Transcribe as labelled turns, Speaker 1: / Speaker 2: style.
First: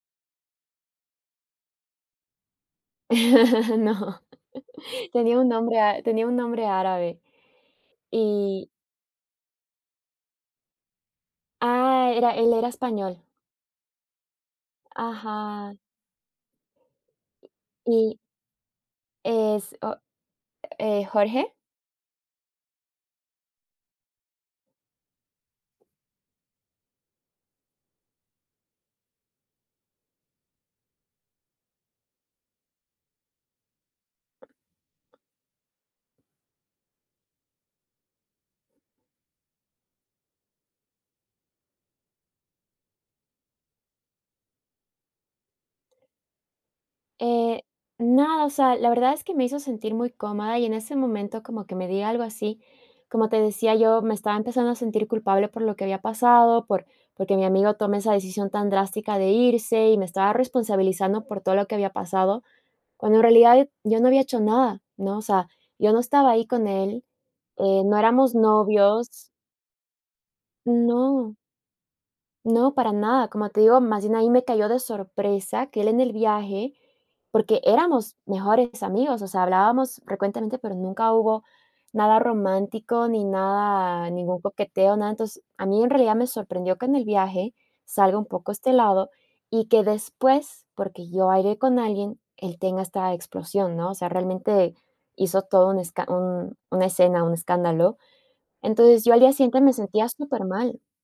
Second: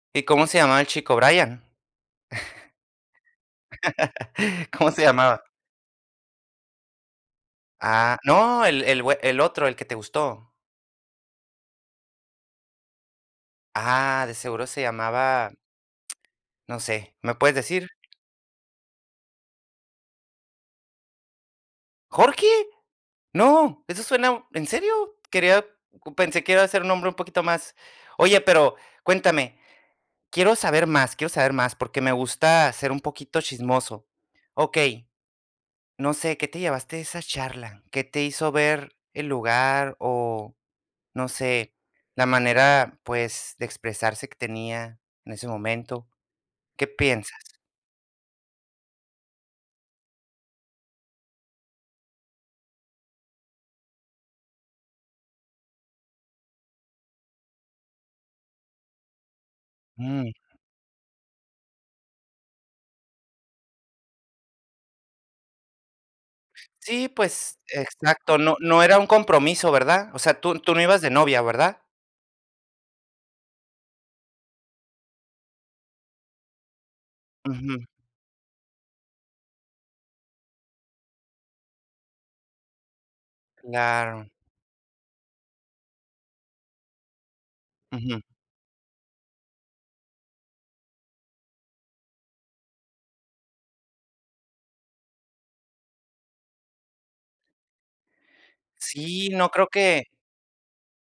Speaker 1: ¿Y cómo se llamaba el chico? ¿Brian?
Speaker 2: No.
Speaker 1: ¿Cómo se
Speaker 2: Tenía
Speaker 1: llamaba?
Speaker 2: un nombre a tenía un nombre árabe
Speaker 1: Ah, ¡no!
Speaker 2: y
Speaker 1: El el güe el otro, el que te gustó.
Speaker 2: Ah, era él era español.
Speaker 1: Ah, de seguro se llamaba
Speaker 2: Ajá.
Speaker 1: no sé, ¿me puedes decir?
Speaker 2: Y es o Eh, Jorge.
Speaker 1: ¡¿Jorge?!, ¡no!, eso suena ¿en serio? Quería pensé, que iba a ser un nombre un poquito más Oye, pero cuéntame, quiero saber más, quiero saber más, porque me gusta ser un poquito chismoso. Okey, no sé, ¿qué te llevaste de esa charla? ¿Qué te hizo ver el lugar, o no sé, la manera, pues, de expresarse que tenía en ese momento? ¿Qué piensas?
Speaker 2: Eh, nada, o sea, la verdad es que me hizo sentir muy cómoda, y en ese momento como que me diga algo así, como te decía, yo me estaba empezando a sentir culpable por lo que había pasado, por porque mi amigo tome esa decisión tan drástica de irse, y me
Speaker 1: Mm.
Speaker 2: estaba responsabilizando por todo lo que había pasado, cuando en realidad, yo no había hecho nada, ¿no? O sea, yo no estaba ahí con él,
Speaker 1: Sí, pues
Speaker 2: eh, no éramos
Speaker 1: Exacto, no no era un
Speaker 2: novios.
Speaker 1: compromiso, ¿verdad? O sea, tú tú no ibas de
Speaker 2: No.
Speaker 1: novia, ¿verdad?
Speaker 2: No, para nada, como te digo, más bien, ahí me cayó de sorpresa que él en el viaje porque
Speaker 1: Ujú.
Speaker 2: éramos mejores amigos, o sea, hablábamos frecuentemente, pero nunca hubo nada romántico ni nada
Speaker 1: Claro.
Speaker 2: ningún coqueteo, nada. Entonces, a mí en realidad me sorprendió que en el viaje, salga
Speaker 1: Ujú.
Speaker 2: un poco este lado, y que después porque yo bailé con alguien, él tenga esta explosión, ¿no?, o sea, realmente, hizo todo un escan un una escena, un escándalo, entonces, yo al
Speaker 1: Sí,
Speaker 2: día
Speaker 1: no
Speaker 2: siguiente
Speaker 1: creo
Speaker 2: me
Speaker 1: que
Speaker 2: sentía supermal.